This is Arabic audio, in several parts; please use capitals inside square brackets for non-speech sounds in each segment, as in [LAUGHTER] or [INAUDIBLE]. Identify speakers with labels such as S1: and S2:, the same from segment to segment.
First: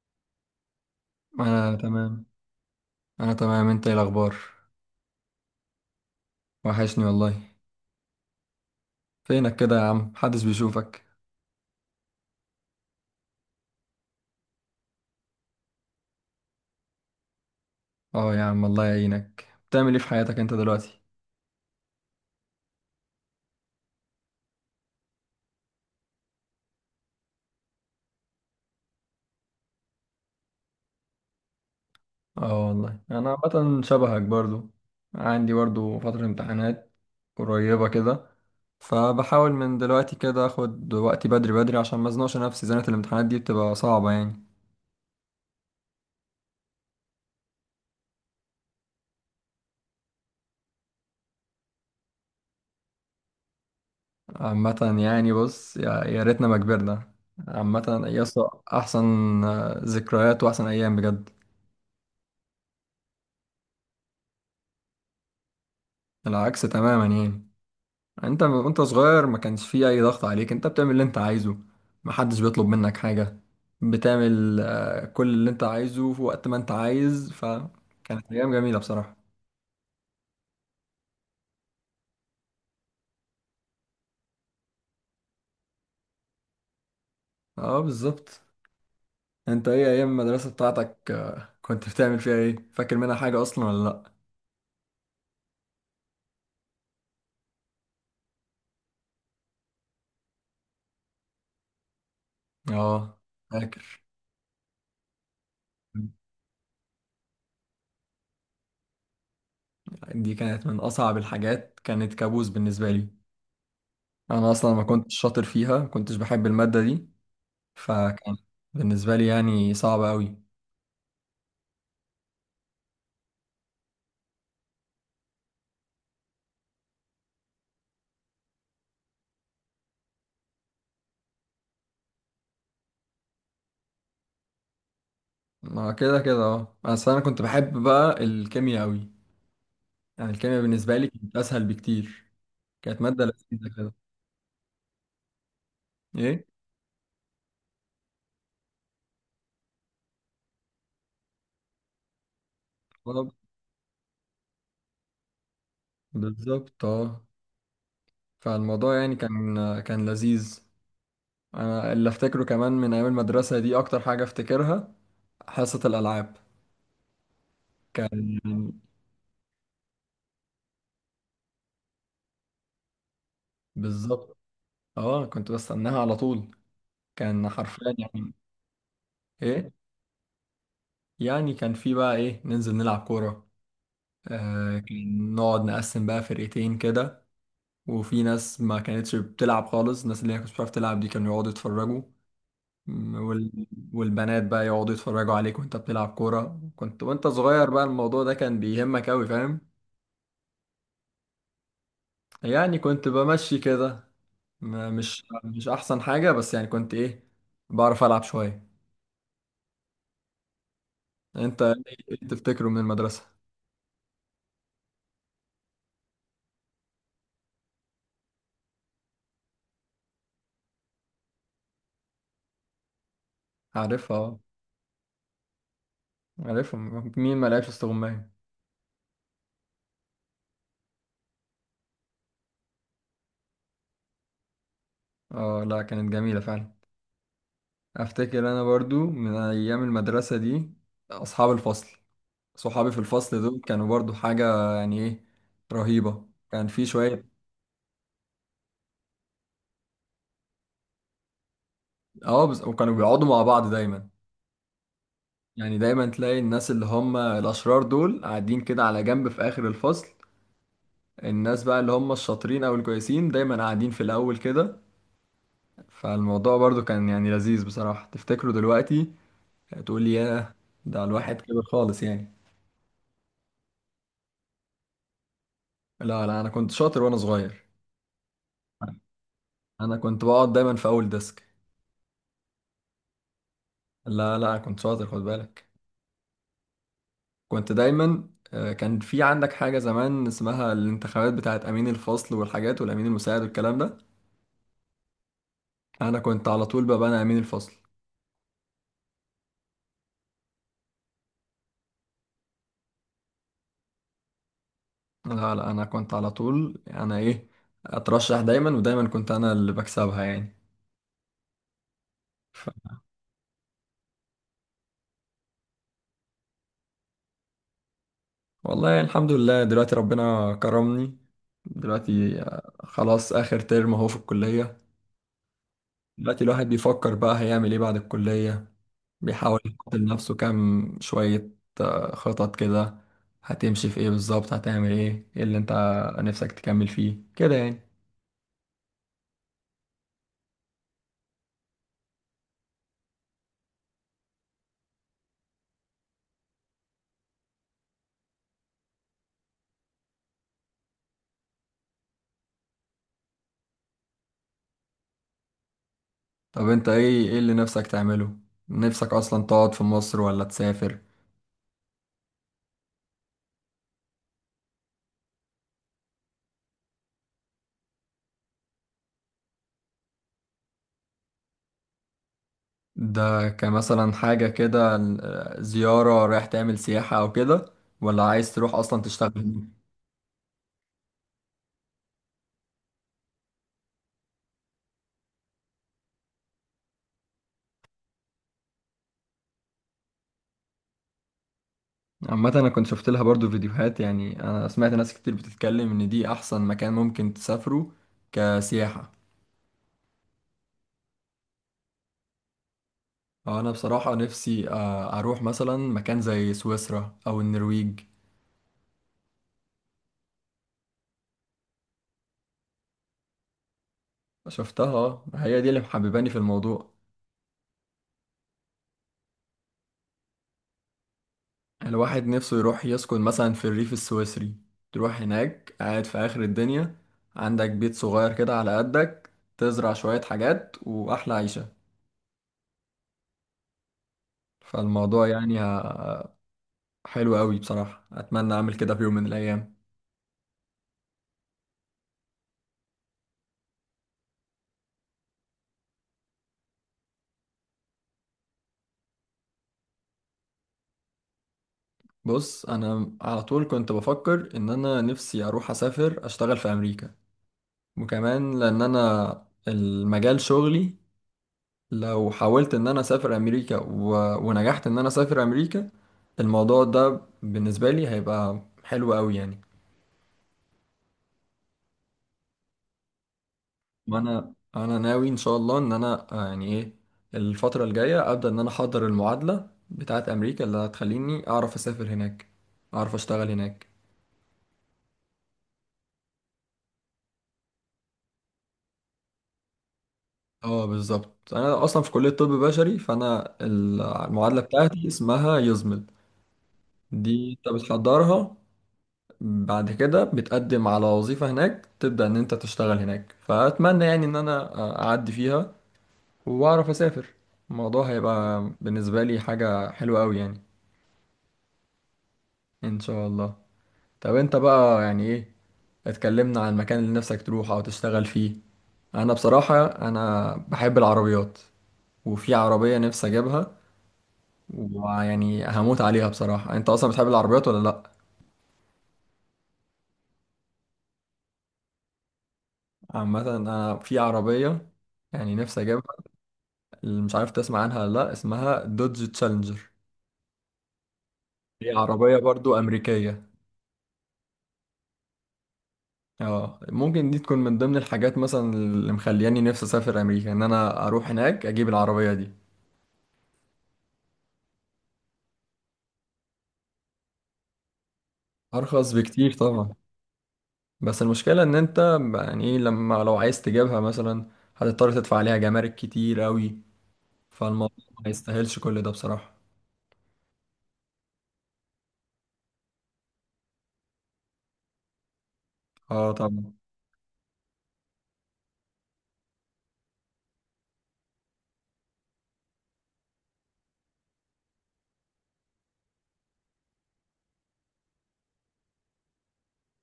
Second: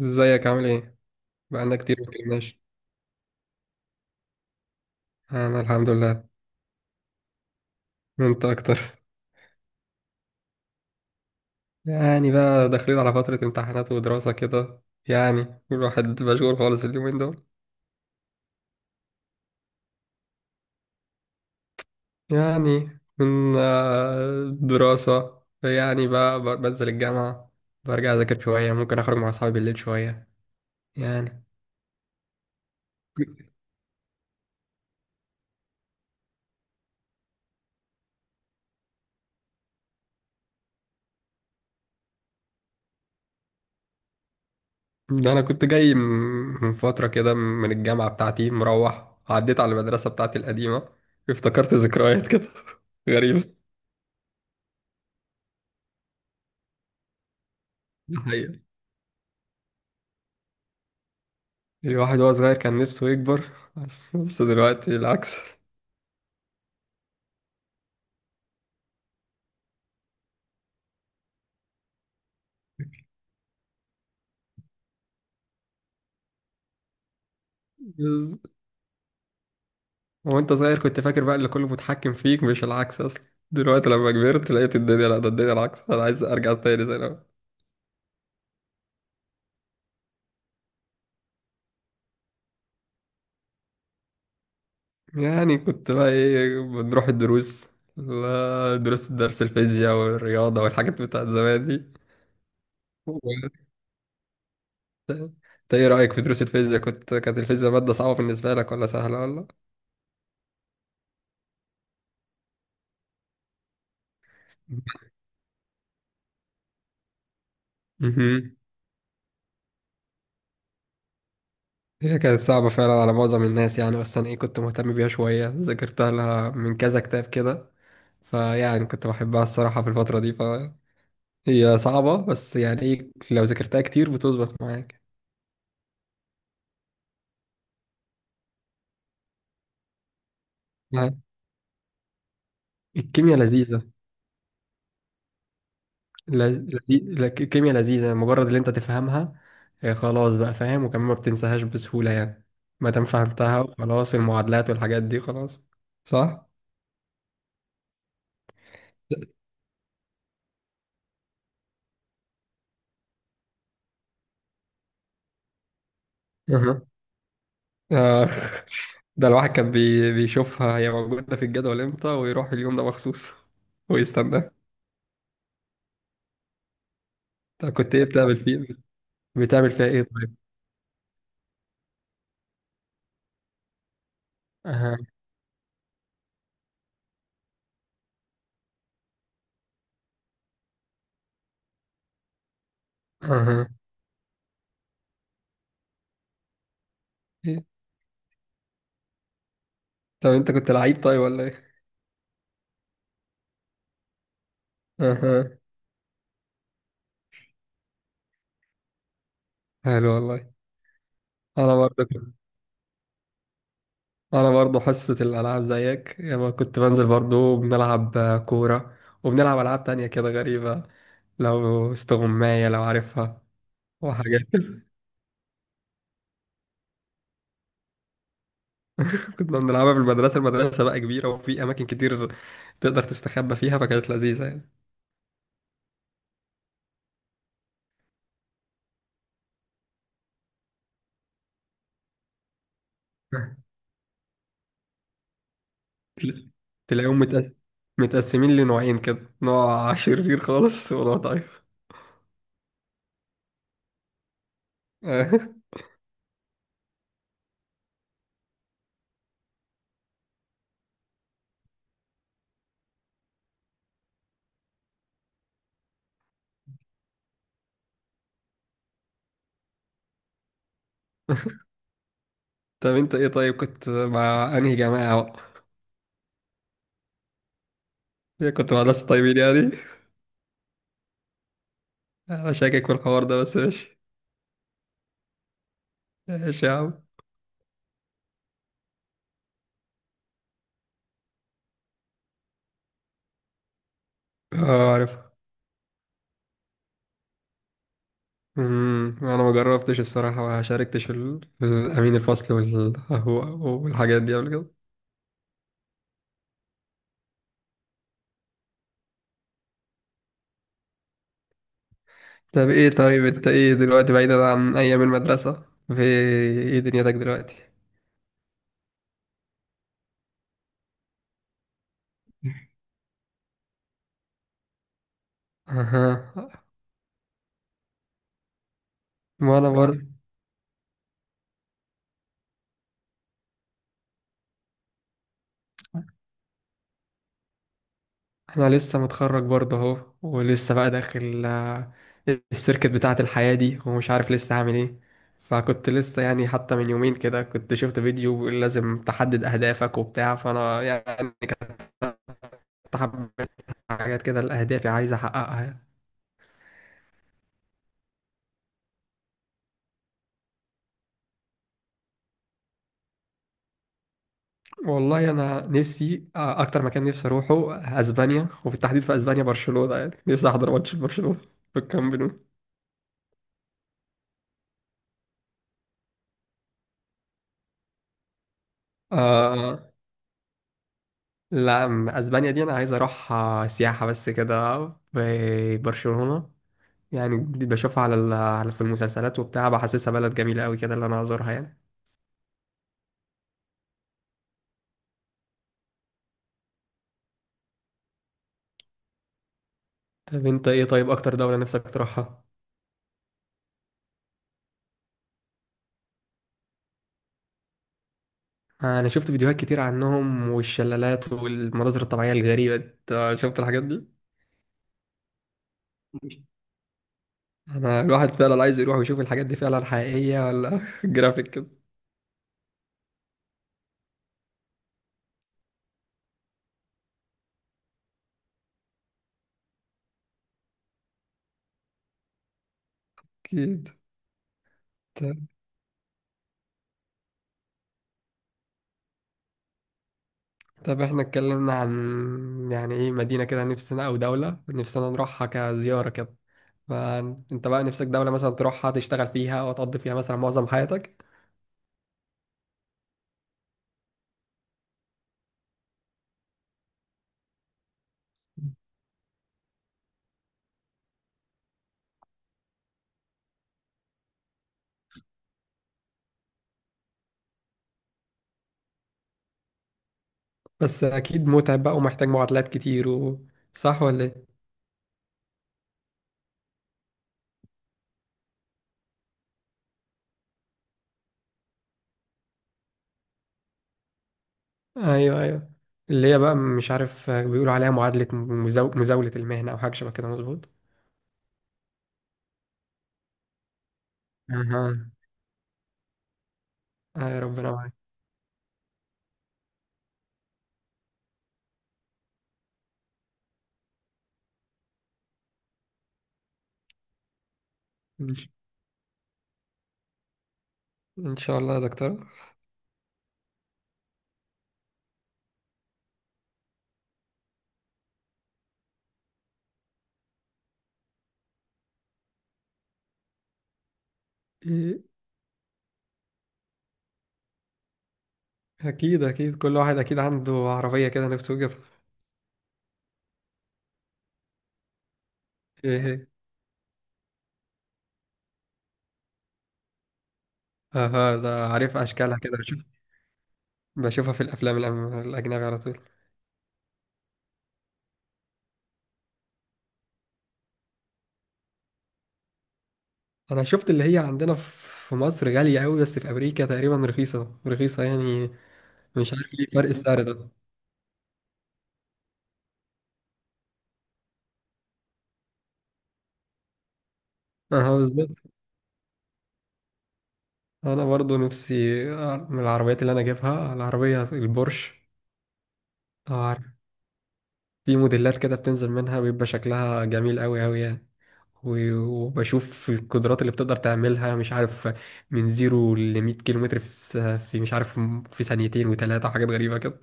S1: ازيك عامل ايه؟
S2: انا
S1: بقالنا كتير ما
S2: تمام
S1: اتكلمناش.
S2: انا تمام، انت ايه الاخبار؟
S1: انا الحمد لله.
S2: وحشني والله.
S1: انت اكتر.
S2: فينك كده يا عم؟ محدش بيشوفك.
S1: يعني بقى داخلين على فترة امتحانات ودراسة كده. يعني الواحد مشغول خالص اليومين دول.
S2: اه يا عم، الله يعينك. بتعمل ايه في حياتك انت دلوقتي؟
S1: يعني من دراسة. يعني بقى بنزل الجامعة. برجع اذاكر شوية، ممكن اخرج مع اصحابي بالليل شوية. يعني.
S2: اه والله، انا عامه شبهك برضو. عندي برضو فتره امتحانات قريبه كده. فبحاول من دلوقتي كده اخد وقتي بدري بدري عشان ما ازنقش نفسي. زنقه الامتحانات دي بتبقى صعبه يعني.
S1: ده انا كنت جاي من فترة كده من الجامعة بتاعتي، مروح عديت على المدرسة بتاعتي القديمة. افتكرت ذكريات كده. [LAUGHS] غريبة.
S2: عامه. يعني بص، يا ريتنا ما كبرنا. عامه،
S1: ده
S2: يا اسطى
S1: حقيقة.
S2: احسن. آه، ذكريات واحسن ايام بجد.
S1: الواحد وهو صغير كان نفسه يكبر. [LAUGHS] بس دلوقتي العكس.
S2: العكس تماما يعني وانت صغير ما كانش فيه اي ضغط عليك، انت بتعمل اللي انت عايزه. محدش بيطلب منك حاجة. بتعمل كل اللي انت عايزه في وقت ما انت عايز. فكانت
S1: بس-
S2: ايام جميلة بصراحة.
S1: وانت صغير كنت فاكر بقى اللي كله متحكم فيك، مش العكس اصلا. دلوقتي لما كبرت لقيت الدنيا، لا ده الدنيا العكس. انا عايز ارجع تاني زي الاول.
S2: اه بالظبط. انت ايه، ايام المدرسة بتاعتك كنت بتعمل فيها ايه؟ فاكر منها حاجة اصلا ولا لا؟
S1: يعني كنت بقى ايه؟ بنروح الدروس. لا دروس درس الفيزياء والرياضة والحاجات بتاعت زمان دي.
S2: اه،
S1: و-
S2: فاكر.
S1: انت ايه رأيك في دروس الفيزياء؟ كانت الفيزياء مادة صعبة بالنسبة لك ولا سهلة ولا
S2: دي كانت من اصعب الحاجات، كانت كابوس بالنسبة لي. انا اصلا ما كنتش شاطر فيها، ما كنتش بحب المادة دي. فكان
S1: مهم.
S2: بالنسبة لي يعني صعبة قوي.
S1: هي كانت صعبة فعلا على معظم الناس يعني. بس أنا إيه كنت مهتم بيها شوية، ذاكرتها لها من كذا كتاب كده. فيعني كنت بحبها الصراحة في الفترة دي. فهي صعبة، بس يعني إيه، لو ذاكرتها كتير بتظبط معاك.
S2: ما كده كده اه، بس انا كنت بحب بقى الكيمياء قوي. يعني الكيمياء بالنسبه لي
S1: آه.
S2: كانت اسهل بكتير. كانت ماده
S1: الكيمياء
S2: لذيذه
S1: لذيذة.
S2: كده. ايه.
S1: الكيمياء لذيذة مجرد اللي أنت تفهمها. خلاص بقى فاهم، وكمان ما بتنساهاش بسهولة يعني. ما دام
S2: آه،
S1: فهمتها وخلاص، المعادلات والحاجات دي خلاص. صح؟
S2: بالظبط اه. فالموضوع يعني كان لذيذ. انا اللي افتكره كمان من ايام المدرسه دي، اكتر حاجه افتكرها حصه الالعاب.
S1: أها. آه.
S2: كان.
S1: [LAUGHS] ده الواحد كان بيشوفها هي موجودة في الجدول امتى، ويروح اليوم ده مخصوص
S2: بالظبط
S1: ويستنى.
S2: اه، كنت بستناها على طول. كان
S1: طب كنت
S2: حرفيا
S1: ايه
S2: يعني.
S1: بتعمل
S2: ايه.
S1: فيها ايه طيب؟
S2: يعني كان في بقى ايه، ننزل نلعب كوره. آه،
S1: اها.
S2: كان نقعد نقسم بقى فرقتين كده. وفي ناس ما كانتش بتلعب خالص، الناس اللي هي كانت بتعرف تلعب دي كانوا يقعدوا يتفرجوا. م، وال...
S1: اها.
S2: والبنات بقى يقعدوا يتفرجوا عليك وانت بتلعب كورة. كنت وانت
S1: إيه؟
S2: صغير بقى الموضوع ده كان بيهمك أوي، فاهم؟
S1: طب انت كنت لعيب طيب ولا ايه؟
S2: يعني كنت بمشي كده. ما- مش
S1: اها.
S2: مش أحسن حاجة، بس يعني كنت إيه، بعرف ألعب شوية.
S1: حلو والله.
S2: انت
S1: انا
S2: ايه؟
S1: برضه
S2: إيه
S1: كنت-
S2: تفتكره من المدرسة؟
S1: انا برضه حصة الالعاب زيك. يعني كنت بنزل برضه بنلعب كورة، وبنلعب العاب تانية كده غريبة. لو استغماية، لو عارفها،
S2: عارفها اه.
S1: وحاجات كده.
S2: عارفها. مين ما لعبش استغماية؟
S1: [LAUGHS] كنا بنلعبها في المدرسة. المدرسة بقى كبيرة، وفي أماكن كتير تقدر تستخبى فيها، فكانت لذيذة يعني.
S2: اه لا، كانت جميلة فعلا. افتكر انا برضو من ايام المدرسة دي، اصحاب الفصل. صحابي في الفصل دول كانوا برضو حاجة يعني ايه، رهيبة.
S1: تل-
S2: كان في
S1: تلاقيهم
S2: شوية.
S1: متقسمين لنوعين كده: نوع شرير خالص ونوع ضعيف.
S2: اه بس، وكانوا بيقعدوا مع بعض دايما.
S1: [LAUGHS]
S2: يعني دايما تلاقي الناس اللي هم الأشرار دول قاعدين كده على جنب في آخر الفصل. الناس بقى اللي هم الشاطرين أو الكويسين دايما قاعدين في الأول كده. فالموضوع برضو كان يعني لذيذ بصراحة، تفتكره دلوقتي تقول لي ياه، ده الواحد كبر خالص يعني.
S1: طب انت ايه طيب، كنت مع انهي جماعة بقى؟
S2: لا لا، أنا كنت شاطر وأنا صغير.
S1: ايه، كنت مع ناس طيبين يعني؟
S2: أنا كنت بقعد دايما في أول ديسك.
S1: انا شاكك في الحوار ده، بس ماشي.
S2: لا لا، كنت شاطر خد بالك.
S1: ماشي يا عم.
S2: كنت دايما كان في عندك حاجة زمان اسمها الانتخابات بتاعت أمين الفصل والحاجات والأمين المساعد والكلام ده.
S1: اه عارف.
S2: أنا كنت على طول بقى أنا أمين الفصل.
S1: انا ما جربتش الصراحة، ما شاركتش في الامين الفصل والحاجات دي قبل كده.
S2: لا لا، أنا كنت على طول أنا إيه، أترشح دايما. ودايما كنت أنا اللي بكسبها يعني.
S1: طب ايه طيب، انت ايه دلوقتي بعيدا عن ايام المدرسة؟ في ايه دنيتك دلوقتي؟
S2: والله الحمد لله، دلوقتي ربنا كرمني. دلوقتي خلاص آخر ترم أهو في الكلية. دلوقتي
S1: اها.
S2: الواحد بيفكر بقى هيعمل إيه بعد الكلية. بيحاول
S1: وانا
S2: يحط
S1: برضه.
S2: لنفسه كام شوية خطط كده. هتمشي في ايه بالظبط؟ هتعمل ايه؟ ايه اللي انت نفسك تكمل فيه كده يعني؟
S1: انا لسه متخرج برضه اهو، ولسه بقى داخل السيركت بتاعة الحياة دي، ومش عارف لسه هعمل ايه. فكنت لسه يعني، حتى من يومين كده كنت شفت فيديو بيقول لازم تحدد اهدافك وبتاع، فانا يعني حبيت حاجات كده، الاهداف عايز احققها يعني.
S2: طب انت ايه؟ ايه اللي نفسك تعمله؟ نفسك اصلا تقعد في مصر ولا تسافر؟
S1: والله انا نفسي اكتر مكان نفسي اروحه اسبانيا، وبالتحديد في اسبانيا برشلونة. يعني نفسي احضر ماتش برشلونة في الكامب نو.
S2: ده كمثلا حاجة كده زيارة، رايح تعمل سياحة او كده، ولا عايز تروح اصلا تشتغل؟
S1: آه لا اسبانيا دي انا عايز اروحها سياحه بس كده، في برشلونه. يعني دي بشوفها على في المسلسلات وبتاع، بحسسها بلد جميله قوي كده اللي انا ازورها يعني.
S2: عامة انا كنت شفت لها برضو فيديوهات. يعني انا سمعت ناس كتير بتتكلم ان دي احسن مكان ممكن تسافره كسياحة.
S1: طب انت ايه طيب، اكتر دوله نفسك تروحها؟
S2: انا بصراحة نفسي اروح مثلا مكان زي سويسرا او النرويج.
S1: انا شفت فيديوهات كتير عنهم، والشلالات والمناظر الطبيعيه الغريبه دي. أنت شفت الحاجات دي؟
S2: شفتها، هي دي اللي محبباني في الموضوع.
S1: انا الواحد فعلا عايز يروح ويشوف الحاجات دي فعلا حقيقيه، ولا [LAUGHS] جرافيك كده.
S2: الواحد نفسه يروح يسكن مثلا في الريف السويسري. تروح هناك قاعد في اخر الدنيا، عندك بيت صغير كده على قدك، تزرع شوية حاجات، واحلى عيشة.
S1: اكيد.
S2: فالموضوع
S1: طب
S2: يعني حلو قوي بصراحة، اتمنى اعمل كده في يوم من الايام.
S1: طب احنا اتكلمنا عن يعني ايه مدينه كده نفسنا، او دوله نفسنا نروحها كزياره كده. فانت بقى نفسك دولة مثلا تروحها، تشتغل فيها وتقضي فيها مثلا معظم حياتك.
S2: بص، انا على طول كنت بفكر ان انا نفسي اروح اسافر اشتغل في امريكا. وكمان لان انا المجال شغلي، لو حاولت ان انا اسافر امريكا ونجحت ان انا اسافر امريكا، الموضوع ده بالنسبه لي هيبقى حلو قوي يعني.
S1: بس اكيد متعب بقى، ومحتاج معادلات كتير صح ولا ايه؟
S2: وانا ناوي ان شاء الله ان انا يعني ايه، الفتره الجايه ابدا ان انا احضر المعادله بتاعه امريكا اللي هتخليني اعرف اسافر هناك، اعرف اشتغل هناك.
S1: ايوه ايوه، اللي هي بقى مش عارف بيقولوا عليها معادلة مزاولة المهنة او حاجة شبه كده، مظبوط.
S2: اه بالظبط، انا اصلا في كليه طب بشري، فانا المعادله
S1: اها.
S2: بتاعتي اسمها يزمل.
S1: آه
S2: دي
S1: ربنا
S2: انت
S1: معاك.
S2: بتحضرها، بعد كده بتقدم على وظيفة هناك، تبدأ إن أنت تشتغل هناك. فأتمنى يعني إن أنا أعدي فيها، وأعرف أسافر. الموضوع
S1: ان ش-
S2: هيبقى بالنسبة لي حاجة حلوة أوي يعني.
S1: إن شاء الله يا دكتور.
S2: إن شاء الله. طب أنت بقى يعني إيه، اتكلمنا عن المكان اللي نفسك تروح أو تشتغل فيه. أنا بصراحة بحب العربيات، وفي عربية نفسي أجيبها
S1: إيه،
S2: ويعني هموت عليها بصراحة. أنت أصلا بتحب العربيات ولا لأ؟
S1: اكيد اكيد كل واحد اكيد عنده عربية كده نفسه يجيبها.
S2: عامة أنا في عربية يعني نفسي
S1: ايه
S2: أجيبها،
S1: إيه.
S2: اللي مش عارف تسمع عنها ولا لا، اسمها دوج تشالنجر.
S1: اها، ده
S2: هي
S1: عارف
S2: عربية
S1: اشكالها كده،
S2: برضو
S1: بشوف.
S2: أمريكية.
S1: بشوفها في الافلام الاجنبي على طول.
S2: اه، ممكن دي تكون من ضمن الحاجات مثلا اللي مخلياني نفسي أسافر أمريكا، إن أنا أروح هناك أجيب العربية دي.
S1: انا شفت اللي هي عندنا في مصر غالية قوي، بس في امريكا تقريبا رخيصة رخيصة يعني.
S2: أرخص
S1: مش
S2: بكتير
S1: عارف ليه فرق
S2: طبعا.
S1: السعر ده.
S2: بس المشكلة إن أنت يعني إيه، لما لو عايز تجيبها مثلا هتضطر تدفع عليها جمارك كتير أوي.
S1: اه
S2: فالموضوع ما
S1: بالظبط.
S2: يستاهلش كل ده بصراحة.
S1: انا برضو نفسي من العربيات اللي انا اجيبها العربية البورش.
S2: اه
S1: عارف
S2: طبعا.
S1: في موديلات كده بتنزل منها، بيبقى شكلها جميل قوي قوي يعني. و- وبشوف القدرات اللي بتقدر تعملها، مش عارف من زيرو ل 100 كيلو متر في مش عارف، في ثانيتين وثلاثة وحاجات غريبة كده.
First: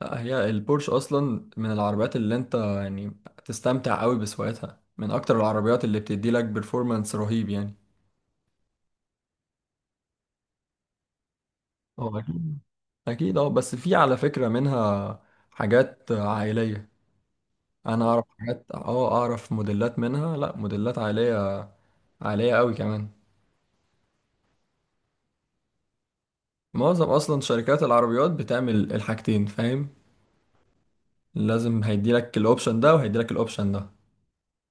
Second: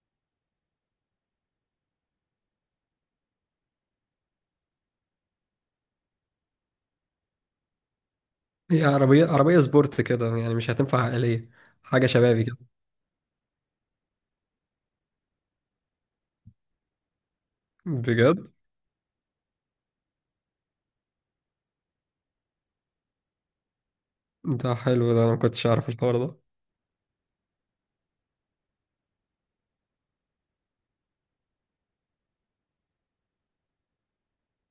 S2: لا، هي البورش أصلا من العربيات اللي أنت يعني تستمتع أوي بسواقتها، من أكتر العربيات اللي بتدي لك بيرفورمانس رهيب يعني.
S1: هي عربية سبورت كده، يعني مش هتنفع عائلية، حاجة
S2: اه
S1: شبابي كده.
S2: اكيد اكيد، اه بس في على فكرة منها حاجات عائلية. انا اعرف
S1: بجد؟
S2: حاجات، اه اعرف موديلات منها، لا موديلات عائلية. عائلية قوي كمان.
S1: ده حلو، ده انا ما كنتش اعرف الحوار ده.
S2: معظم اصلا شركات العربيات بتعمل الحاجتين، فاهم؟ لازم هيديلك الاوبشن ده وهيديلك الاوبشن ده.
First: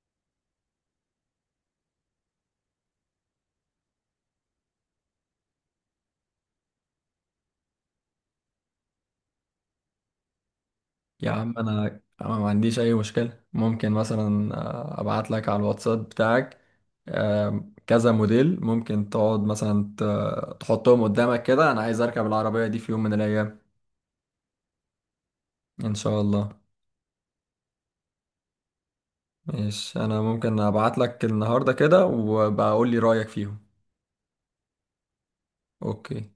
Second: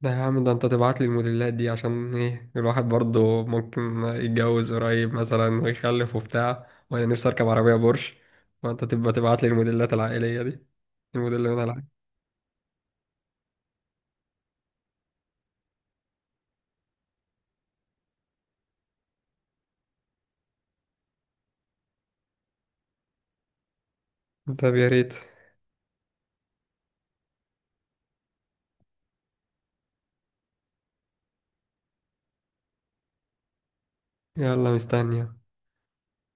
S1: ده يا عم، ده انت تبعت لي الموديلات دي عشان ايه، الواحد برضه ممكن يتجوز قريب مثلا ويخلف وبتاع، وانا نفسي اركب عربية بورش، فانت تبقى تبعت لي الموديلات العائلية دي،
S2: يا
S1: الموديل اللي
S2: عم،
S1: انا
S2: انا
S1: العائلي.
S2: انا ما عنديش اي مشكلة. ممكن مثلا ابعت لك على الواتساب بتاعك. كذا موديل، ممكن تقعد مثلا تحطهم قدامك كده. انا عايز اركب العربية دي في يوم من الايام.
S1: طب يا ريت.
S2: ان شاء الله. ماشي، انا ممكن ابعت لك النهارده كده وبقول لي رايك فيهم.
S1: يلا مستني.
S2: اوكي.